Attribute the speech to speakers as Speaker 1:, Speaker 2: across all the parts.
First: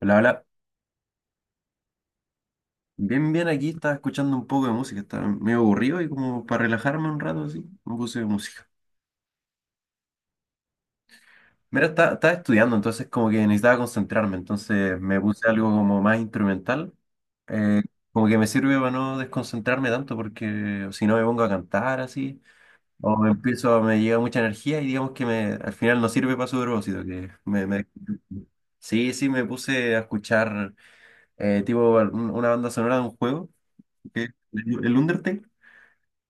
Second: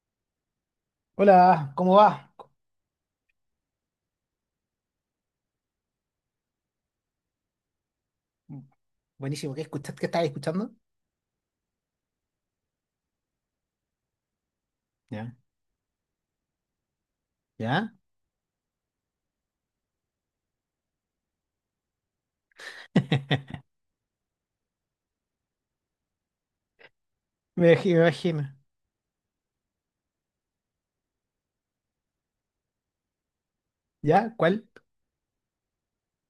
Speaker 1: Hola, hola.
Speaker 2: Hola, ¿cómo va?
Speaker 1: Bien, bien, aquí estaba escuchando un poco de música, estaba medio aburrido y como para relajarme un rato así, me puse música.
Speaker 2: Buenísimo, ¿qué escuchas? ¿Qué estabas escuchando?
Speaker 1: Mira, estaba estudiando, entonces como que necesitaba concentrarme, entonces me
Speaker 2: Ya,
Speaker 1: puse algo como más instrumental, eh,
Speaker 2: ya.
Speaker 1: como que me sirve para no desconcentrarme tanto porque si no me pongo a cantar así, o me empiezo, me llega mucha energía y digamos que me, al final no sirve para su propósito, que me,
Speaker 2: Me
Speaker 1: me-
Speaker 2: imagi- me imagino.
Speaker 1: Sí, sí, me puse a escuchar tipo una banda sonora de un juego, que
Speaker 2: ¿Ya? ¿Cuál?
Speaker 1: el Undertale.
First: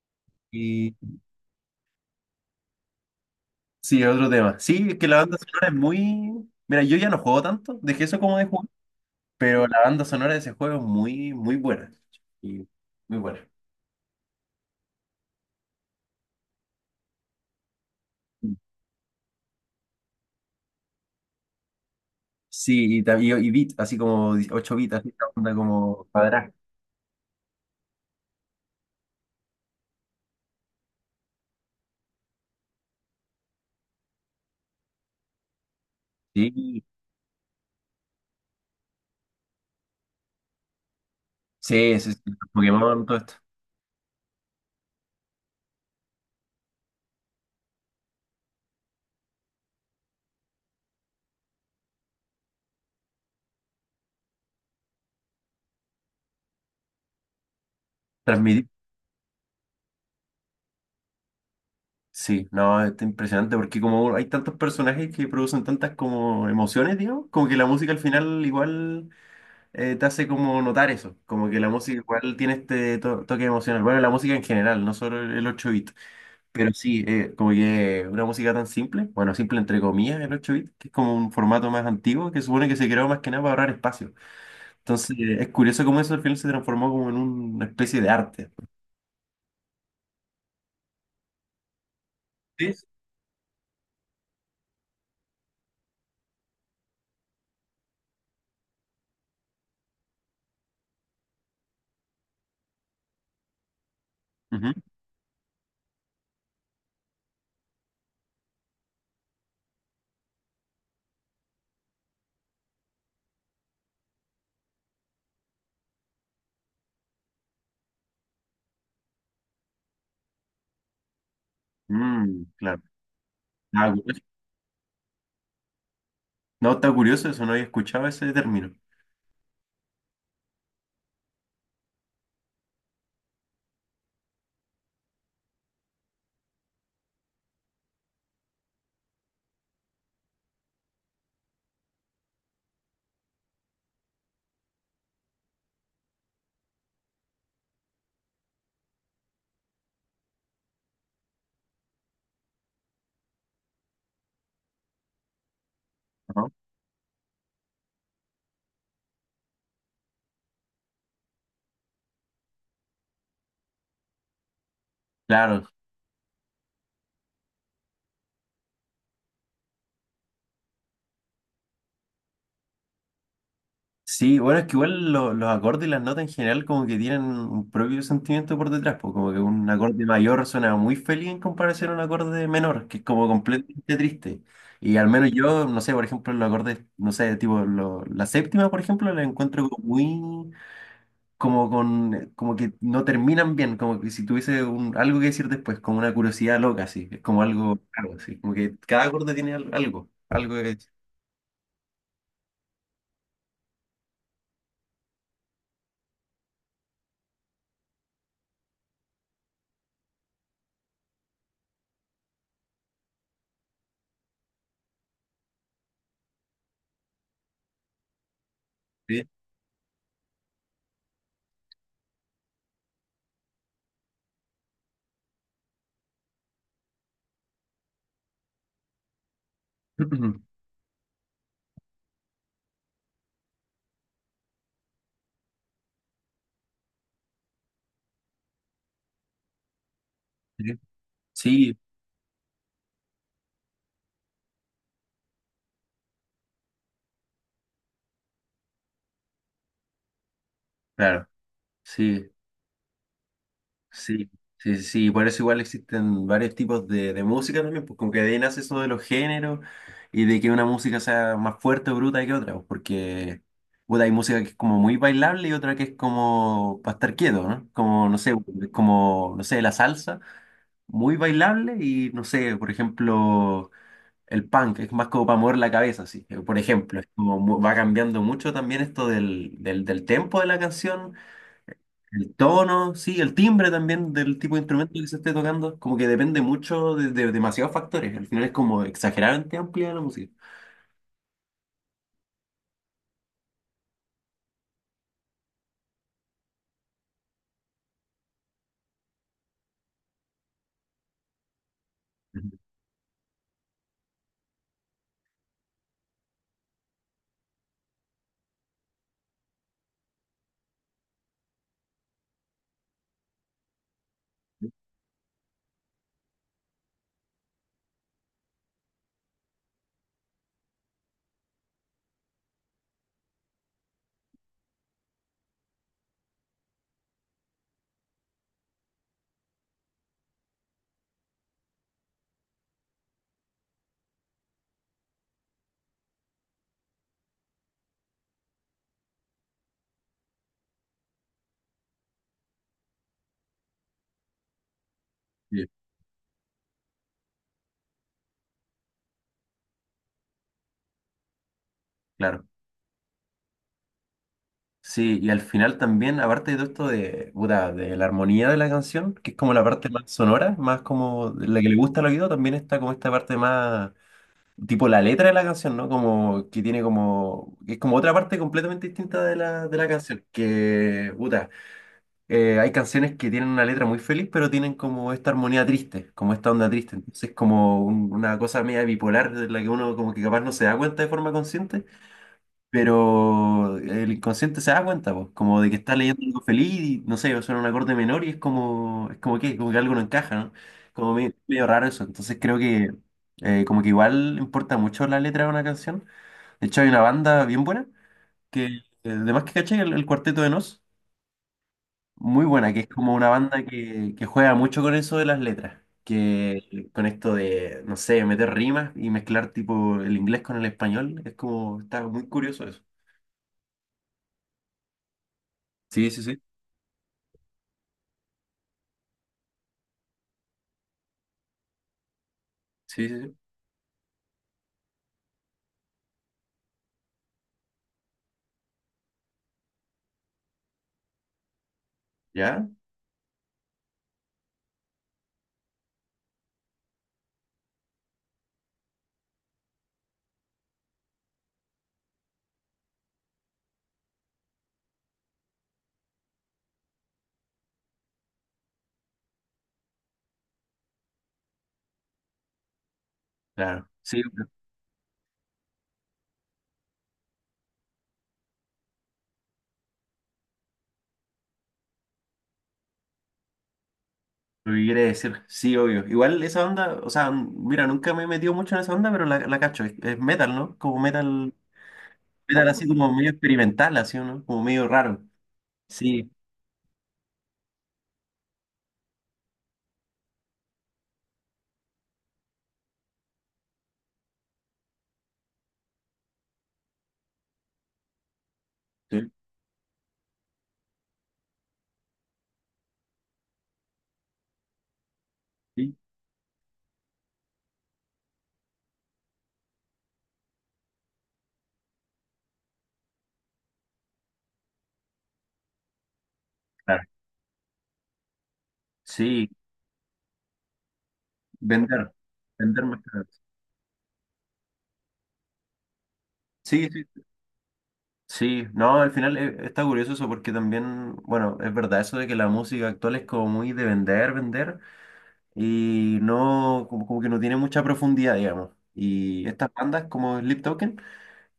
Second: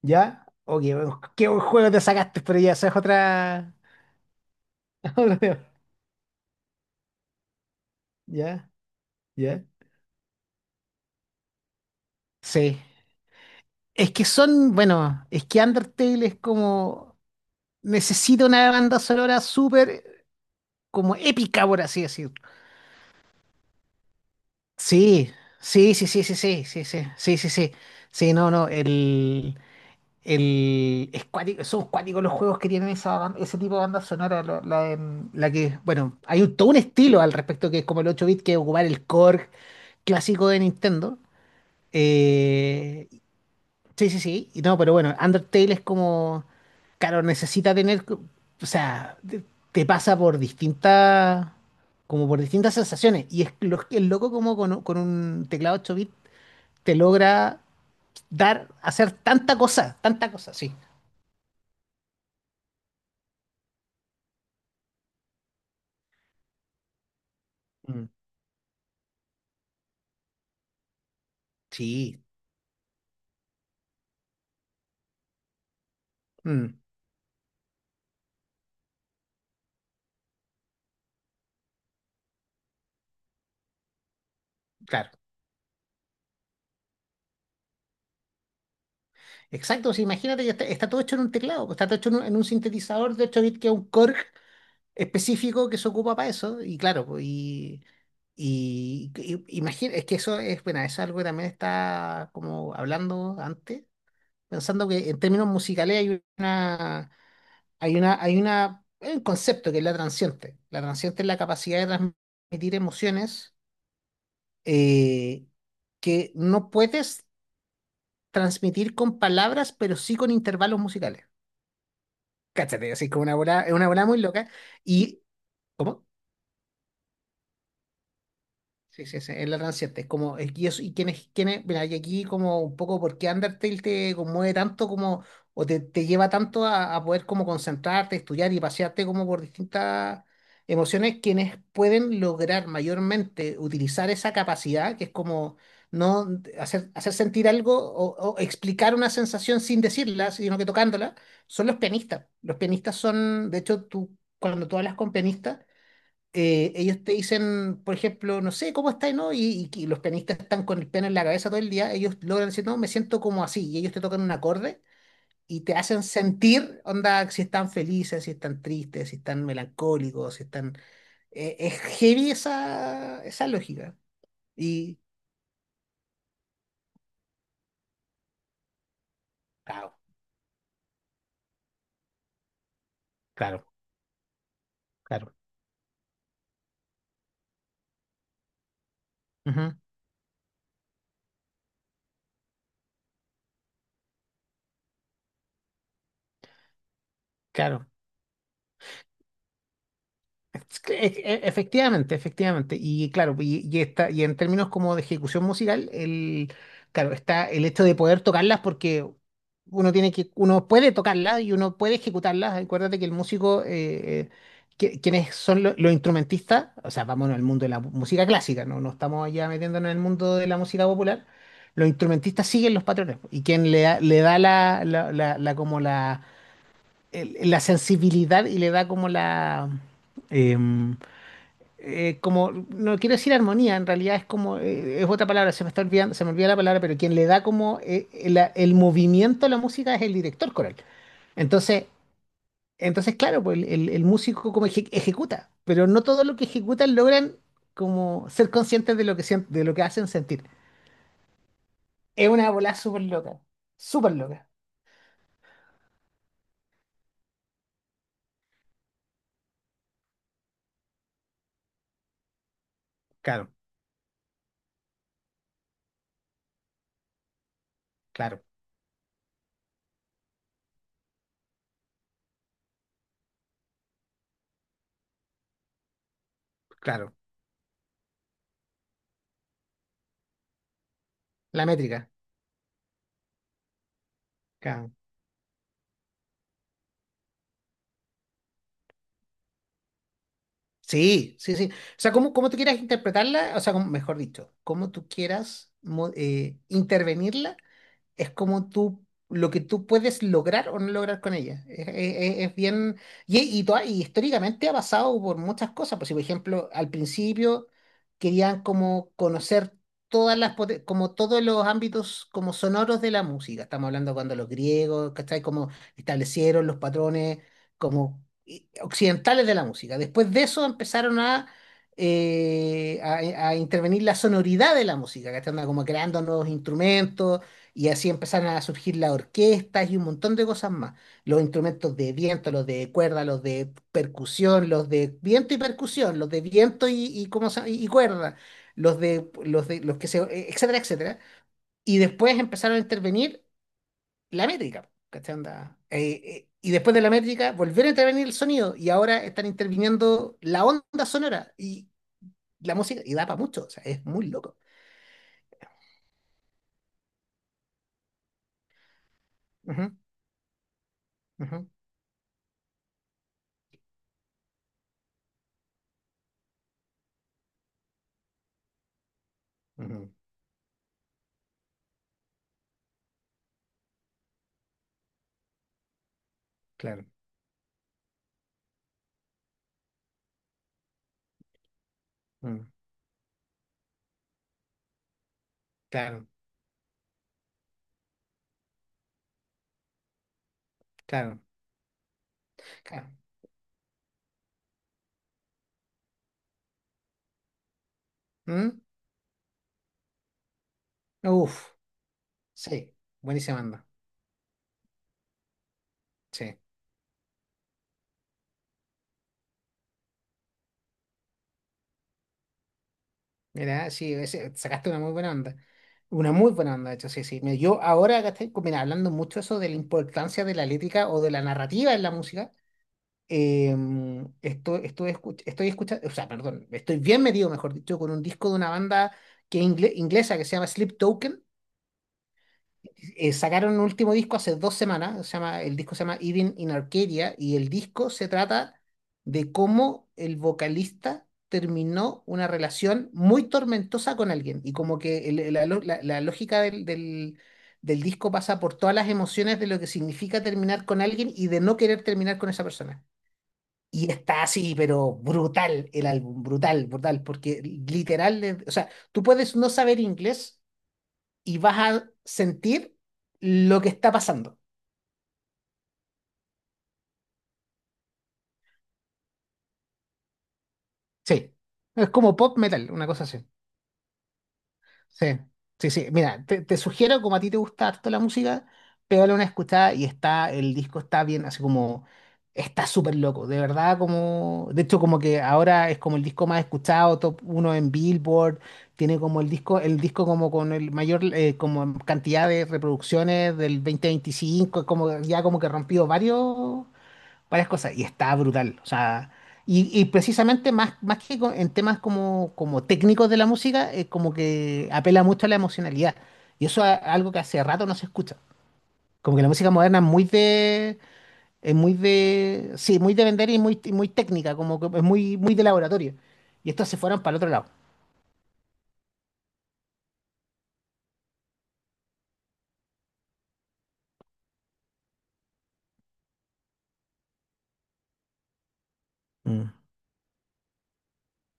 Speaker 2: ¿Ya? Oh,
Speaker 1: Y
Speaker 2: qué buen juego te sacaste, pero ya, esa es otra.
Speaker 1: sí, es otro tema. Sí, es que la banda
Speaker 2: Otro tema.
Speaker 1: sonora es muy... Mira, yo ya no juego tanto, dejé eso como de jugar,
Speaker 2: ¿Ya? ¿Ya?
Speaker 1: pero la banda sonora de ese juego es muy, muy buena. Y
Speaker 2: Sí.
Speaker 1: muy buena.
Speaker 2: Es que son, bueno, es que Undertale es como. Necesita una banda sonora súper, como épica, por así decirlo.
Speaker 1: Sí, y, y beat, así como 8 bits, así esta
Speaker 2: Sí,
Speaker 1: onda
Speaker 2: sí, sí,
Speaker 1: como
Speaker 2: sí, sí,
Speaker 1: cuadrada.
Speaker 2: sí, sí, sí, sí, sí, sí. Sí, sí, no, no, el. Son cuáticos los juegos que tienen ese tipo de banda sonora, la que, bueno, todo un
Speaker 1: Sí,
Speaker 2: estilo al respecto que es como el ocho bit que ocupar el core clásico de Nintendo.
Speaker 1: sí, sí, sí, Pokémon,
Speaker 2: Eh,
Speaker 1: todo esto.
Speaker 2: sí, sí, sí, y no, pero bueno, Undertale es como, claro, necesita tener, o sea, te, pasa por distintas, como por distintas sensaciones, y es lo, el loco como con un teclado ocho bit te logra
Speaker 1: Transmitir.
Speaker 2: dar, hacer tanta cosa, sí.
Speaker 1: Sí, no, está impresionante porque como hay tantos personajes que producen tantas como emociones, digamos, como que la música al
Speaker 2: Mm.
Speaker 1: final igual te hace como notar eso, como que la música
Speaker 2: Sí,
Speaker 1: igual tiene este toque emocional. Bueno, la música en general, no solo el 8-bit, pero
Speaker 2: mm,
Speaker 1: sí, como que una música tan simple, bueno, simple entre comillas, el 8-bit, que es como un formato más antiguo que supone que se creó más que nada para ahorrar espacio.
Speaker 2: claro.
Speaker 1: Entonces, es curioso cómo eso al final se transformó como en una especie de arte.
Speaker 2: Exacto, sí, imagínate, ya está, está todo hecho en un teclado, está todo hecho en un
Speaker 1: Sí.
Speaker 2: sintetizador de 8 bits que es un Korg específico que se ocupa para eso, y claro, pues, imagina, es que eso es, bueno, eso es algo que también está como hablando antes,
Speaker 1: Ujú.
Speaker 2: pensando que en términos musicales hay un concepto que es la transiente. La transiente es la capacidad de transmitir emociones, eh, que no puedes transmitir con palabras, pero sí con intervalos musicales.
Speaker 1: Mm, claro.
Speaker 2: Cáchate, así como una bola, es una
Speaker 1: Ah,
Speaker 2: bola
Speaker 1: curioso.
Speaker 2: muy loca. Y, ¿cómo?
Speaker 1: No, está curioso eso, no había escuchado ese término.
Speaker 2: Sí, sí, sí, es la ranciente. Es como, y, eso, y mira, y aquí como un poco por qué Undertale te conmueve tanto como, o te, lleva tanto a poder como concentrarte, estudiar y pasearte como por distintas emociones, quienes pueden lograr mayormente utilizar esa capacidad, que es como no hacer sentir algo o explicar una sensación sin decirla, sino que tocándola, son los pianistas. Los pianistas son, de hecho, tú, cuando tú hablas con pianistas,
Speaker 1: Ajá.
Speaker 2: ellos te dicen, por ejemplo, no sé, ¿cómo estás, no? Y los pianistas están con el piano en la cabeza todo el día, ellos logran decir, no, me siento como así, y ellos te tocan un acorde y
Speaker 1: Claro,
Speaker 2: te hacen sentir, onda, si están felices, si están tristes, si están melancólicos, si están... es heavy esa lógica.
Speaker 1: sí, bueno, es que
Speaker 2: Y
Speaker 1: igual los acordes y las notas en general como que tienen un propio sentimiento por detrás, pues como que un
Speaker 2: claro,
Speaker 1: acorde mayor suena muy feliz en comparación a un acorde menor, que es como
Speaker 2: claro,
Speaker 1: completamente triste. Y al menos
Speaker 2: claro.
Speaker 1: yo, no sé, por ejemplo, los acordes, no sé, tipo la séptima, por ejemplo, la encuentro
Speaker 2: Ujú,
Speaker 1: como muy, como con, como que no terminan bien, como que si tuviese un- algo que decir después, como una curiosidad loca, así, es como algo,
Speaker 2: claro,
Speaker 1: algo así, como que cada acorde tiene algo, algo que
Speaker 2: Es
Speaker 1: decir.
Speaker 2: que- e- e- efectivamente, efectivamente. Y claro, y está, y en términos como de ejecución musical, claro, está el hecho de poder tocarlas porque uno puede tocarlas y uno puede ejecutarlas. Acuérdate que el músico, quienes son los instrumentistas, o sea, vámonos al mundo de la música clásica, no, no estamos
Speaker 1: ¿Sí?
Speaker 2: allá metiéndonos en el mundo de la música popular. Los instrumentistas siguen los patrones y quien le da la sensibilidad y le da como la em, como, no quiero decir armonía, en realidad es como, es otra palabra, se me está olvidando, se me olvida la palabra, pero quien le da como, el movimiento a la música es el director coral.
Speaker 1: Sí, sí,
Speaker 2: Entonces, claro, pues el músico como ejecuta, pero no todo lo que ejecutan logran como ser conscientes de lo que, de lo que hacen sentir.
Speaker 1: claro,
Speaker 2: Es
Speaker 1: sí.
Speaker 2: una bola súper loca, súper
Speaker 1: Sí,
Speaker 2: loca.
Speaker 1: sí, sí, sí, por eso igual existen varios tipos de música también, pues como que de ahí nace eso de los géneros y de que una música sea más fuerte o bruta que otra, pues, porque
Speaker 2: Claro,
Speaker 1: puta, hay música que es como muy bailable y otra que es como para estar quieto, ¿no?
Speaker 2: claro,
Speaker 1: Como, no sé, la salsa, muy bailable y, no sé, por ejemplo, el punk, es más como para mover la cabeza, así, por ejemplo, es
Speaker 2: claro.
Speaker 1: como mu- va cambiando mucho también esto del tempo de la canción,
Speaker 2: La métrica.
Speaker 1: el tono, sí, el timbre también del tipo de
Speaker 2: Claro.
Speaker 1: instrumento que se esté tocando, como que depende mucho de demasiados factores. Al final es como exageradamente amplia la música.
Speaker 2: Sí, sí, sí. O sea, como tú quieras interpretarla, o sea, mejor dicho, como tú quieras intervenirla, es como tú, lo que tú puedes lograr o no lograr con ella. Es, es-
Speaker 1: Ujú,
Speaker 2: es bien, y, y históricamente ha pasado por muchas cosas. Pues, si, por ejemplo, al principio querían como conocer todas como todos los ámbitos como sonoros de la música. Estamos hablando cuando los griegos, ¿cachai? Como establecieron los patrones occidentales de la música. Después de eso empezaron a... a intervenir la sonoridad de la música, ¿cachai? Anda como creando nuevos instrumentos, y así empezaron a surgir las orquestas y un montón de cosas más. Los instrumentos de viento, los de cuerda, los de percusión, los de viento y percusión, los de viento y, ¿cómo se llama? Y cuerda, los de los que se, etcétera, etcétera. Y después empezaron a intervenir la métrica, ¿cachai?
Speaker 1: sí.
Speaker 2: Onda, y después de la métrica volvieron a intervenir el sonido y ahora están interviniendo la onda sonora y
Speaker 1: Claro.
Speaker 2: la música, y da para mucho, o sea, es muy loco.
Speaker 1: Sí, y al final también, aparte de todo esto de, puta, de la armonía de la canción, que es como la parte
Speaker 2: Ujú,
Speaker 1: más sonora, más como la
Speaker 2: ujú,
Speaker 1: que le gusta al oído, también está como esta parte más, tipo la letra de la canción, ¿no? Como que tiene como, que es como otra parte completamente distinta de la
Speaker 2: ujú,
Speaker 1: canción, que, puta, hay canciones que tienen una letra muy feliz, pero tienen como esta armonía triste, como esta onda triste.
Speaker 2: claro,
Speaker 1: Entonces, como un- una cosa media bipolar de la que uno como que capaz no se da cuenta de forma consciente,
Speaker 2: mm,
Speaker 1: pero el inconsciente se da cuenta, pues, como de que está leyendo
Speaker 2: claro,
Speaker 1: algo feliz y no sé, suena un acorde menor y es como que algo no encaja, ¿no? Como medio,
Speaker 2: claro.
Speaker 1: medio raro eso. Entonces creo que
Speaker 2: Claro.
Speaker 1: como que igual importa mucho la letra de una canción. De hecho, hay una banda bien buena que,
Speaker 2: ¿Mm?
Speaker 1: además que caché, el Cuarteto de Nos.
Speaker 2: Uf,
Speaker 1: Muy buena, que es
Speaker 2: sí,
Speaker 1: como una
Speaker 2: buenísima
Speaker 1: banda
Speaker 2: onda.
Speaker 1: que juega mucho con eso de las letras,
Speaker 2: Sí,
Speaker 1: que con esto de, no sé, meter rimas y mezclar tipo el inglés con el español, es como, está muy curioso eso.
Speaker 2: mira, sí, sacaste una muy buena onda.
Speaker 1: Sí, sí,
Speaker 2: Una
Speaker 1: sí,
Speaker 2: muy buena onda, de hecho, sí, sí. Mira, yo ahora acá estoy, mira, hablando mucho eso de la importancia de la lírica o de la narrativa en la música.
Speaker 1: sí, sí, sí.
Speaker 2: Estoy escuchando, o sea, perdón, estoy bien metido, mejor dicho, con un disco de una banda inglesa que se llama Sleep Token.
Speaker 1: ¿Ya?
Speaker 2: Sacaron un último disco hace dos semanas, el disco se llama Even in Arcadia, y el disco se trata de cómo el vocalista terminó una relación muy tormentosa con alguien, y como que la lógica del disco pasa por todas las emociones de lo que significa terminar con alguien y de no querer terminar con esa persona.
Speaker 1: Claro,
Speaker 2: Y
Speaker 1: sí,
Speaker 2: está
Speaker 1: lo
Speaker 2: así, pero brutal el álbum, brutal, brutal, porque literal, o sea, tú puedes no saber inglés y vas a sentir lo que está pasando.
Speaker 1: lo que quiere decir, sí, obvio. Igual esa onda, o sea, n- mira, nunca me he metido mucho en esa onda, pero la cacho, es metal, ¿no? Como metal,
Speaker 2: Sí. Es como pop
Speaker 1: metal así
Speaker 2: metal, una
Speaker 1: como
Speaker 2: cosa
Speaker 1: medio
Speaker 2: así.
Speaker 1: experimental, así, ¿no? Como medio raro.
Speaker 2: Sí, sí, sí.
Speaker 1: Sí,
Speaker 2: Mira, te, sugiero, como a ti te gusta harto la música, pégale una escuchada y está, el disco está bien, así como, está súper loco, de verdad, como, de hecho, como que ahora es como el disco más escuchado, top uno en Billboard, tiene
Speaker 1: sí,
Speaker 2: como el disco, como con el mayor, como cantidad de reproducciones del 2025, como ya como que
Speaker 1: sí,
Speaker 2: rompió varios, varias cosas y está brutal. O sea, y precisamente más, más que en temas como, como técnicos de la música, es como que apela mucho a la emocionalidad. Y eso es
Speaker 1: claro.
Speaker 2: algo que hace rato no se escucha. Como que la
Speaker 1: Sí,
Speaker 2: música moderna es muy de, es muy
Speaker 1: vender,
Speaker 2: de,
Speaker 1: vender
Speaker 2: sí,
Speaker 1: más
Speaker 2: muy de
Speaker 1: caro.
Speaker 2: vender muy técnica, como que es muy, muy de laboratorio. Y estos
Speaker 1: Sí,
Speaker 2: se
Speaker 1: sí,
Speaker 2: fueron para el otro lado.
Speaker 1: sí, no, al final está curioso eso porque también, bueno, es verdad eso de que la música actual es como muy de vender, vender y no, como, como que no tiene mucha profundidad, digamos. Y
Speaker 2: Mm.
Speaker 1: estas bandas como Sleep Token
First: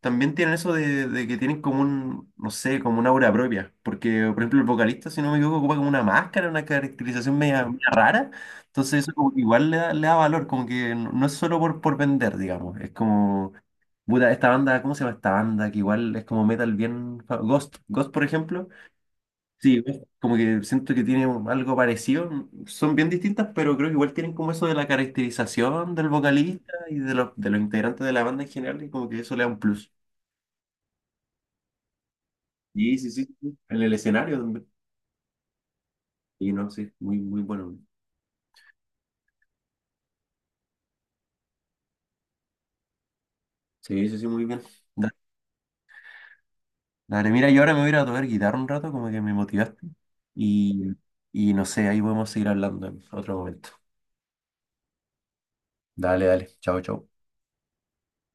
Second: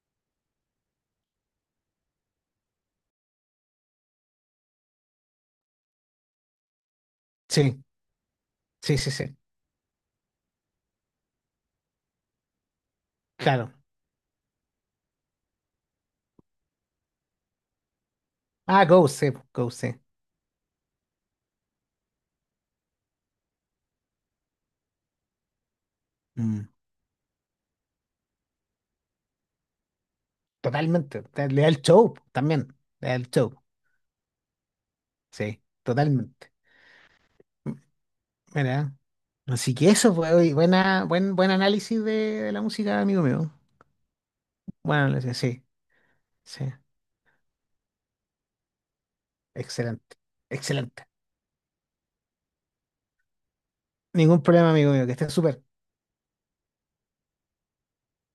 Speaker 1: también tienen eso de que tienen como un, no sé, como una aura propia. Porque, por ejemplo, el vocalista, si no me equivoco, ocupa como una máscara, una caracterización media,
Speaker 2: Sí,
Speaker 1: media rara. Entonces
Speaker 2: sí, sí,
Speaker 1: eso como
Speaker 2: sí.
Speaker 1: que igual le da valor, como que no, no es solo por vender, digamos, es como
Speaker 2: Claro.
Speaker 1: puta, esta banda, ¿cómo se llama esta banda? Que igual es como metal bien... fa- Ghost, Ghost, por ejemplo.
Speaker 2: Ah, Ghost, sí, Ghost,
Speaker 1: Sí,
Speaker 2: sí.
Speaker 1: Ghost, como que siento que tiene un- algo parecido. Son bien distintas, pero creo que igual tienen como eso de la caracterización del
Speaker 2: Mm.
Speaker 1: vocalista y de los integrantes de la banda en general, y como que eso le da un plus.
Speaker 2: Totalmente. Le da el show también.
Speaker 1: Sí,
Speaker 2: Le
Speaker 1: sí,
Speaker 2: da
Speaker 1: sí,
Speaker 2: el
Speaker 1: sí.
Speaker 2: show.
Speaker 1: En el escenario también.
Speaker 2: Sí,
Speaker 1: Y
Speaker 2: totalmente.
Speaker 1: no, sí, muy, muy bueno.
Speaker 2: Mira. Así que eso fue hoy. Buena, buen, buen análisis de la música, amigo mío.
Speaker 1: Sí, sí, sí, muy bien.
Speaker 2: Buen
Speaker 1: Da-
Speaker 2: análisis, sí, sí.
Speaker 1: Dale, mira, yo ahora me voy a ir a tocar guitarra un rato, como que me motivaste.
Speaker 2: Excelente,
Speaker 1: Y,
Speaker 2: excelente.
Speaker 1: y no sé, ahí podemos seguir hablando en otro momento.
Speaker 2: Ningún problema, amigo mío, que estés súper.
Speaker 1: Dale, dale. Chao, chao.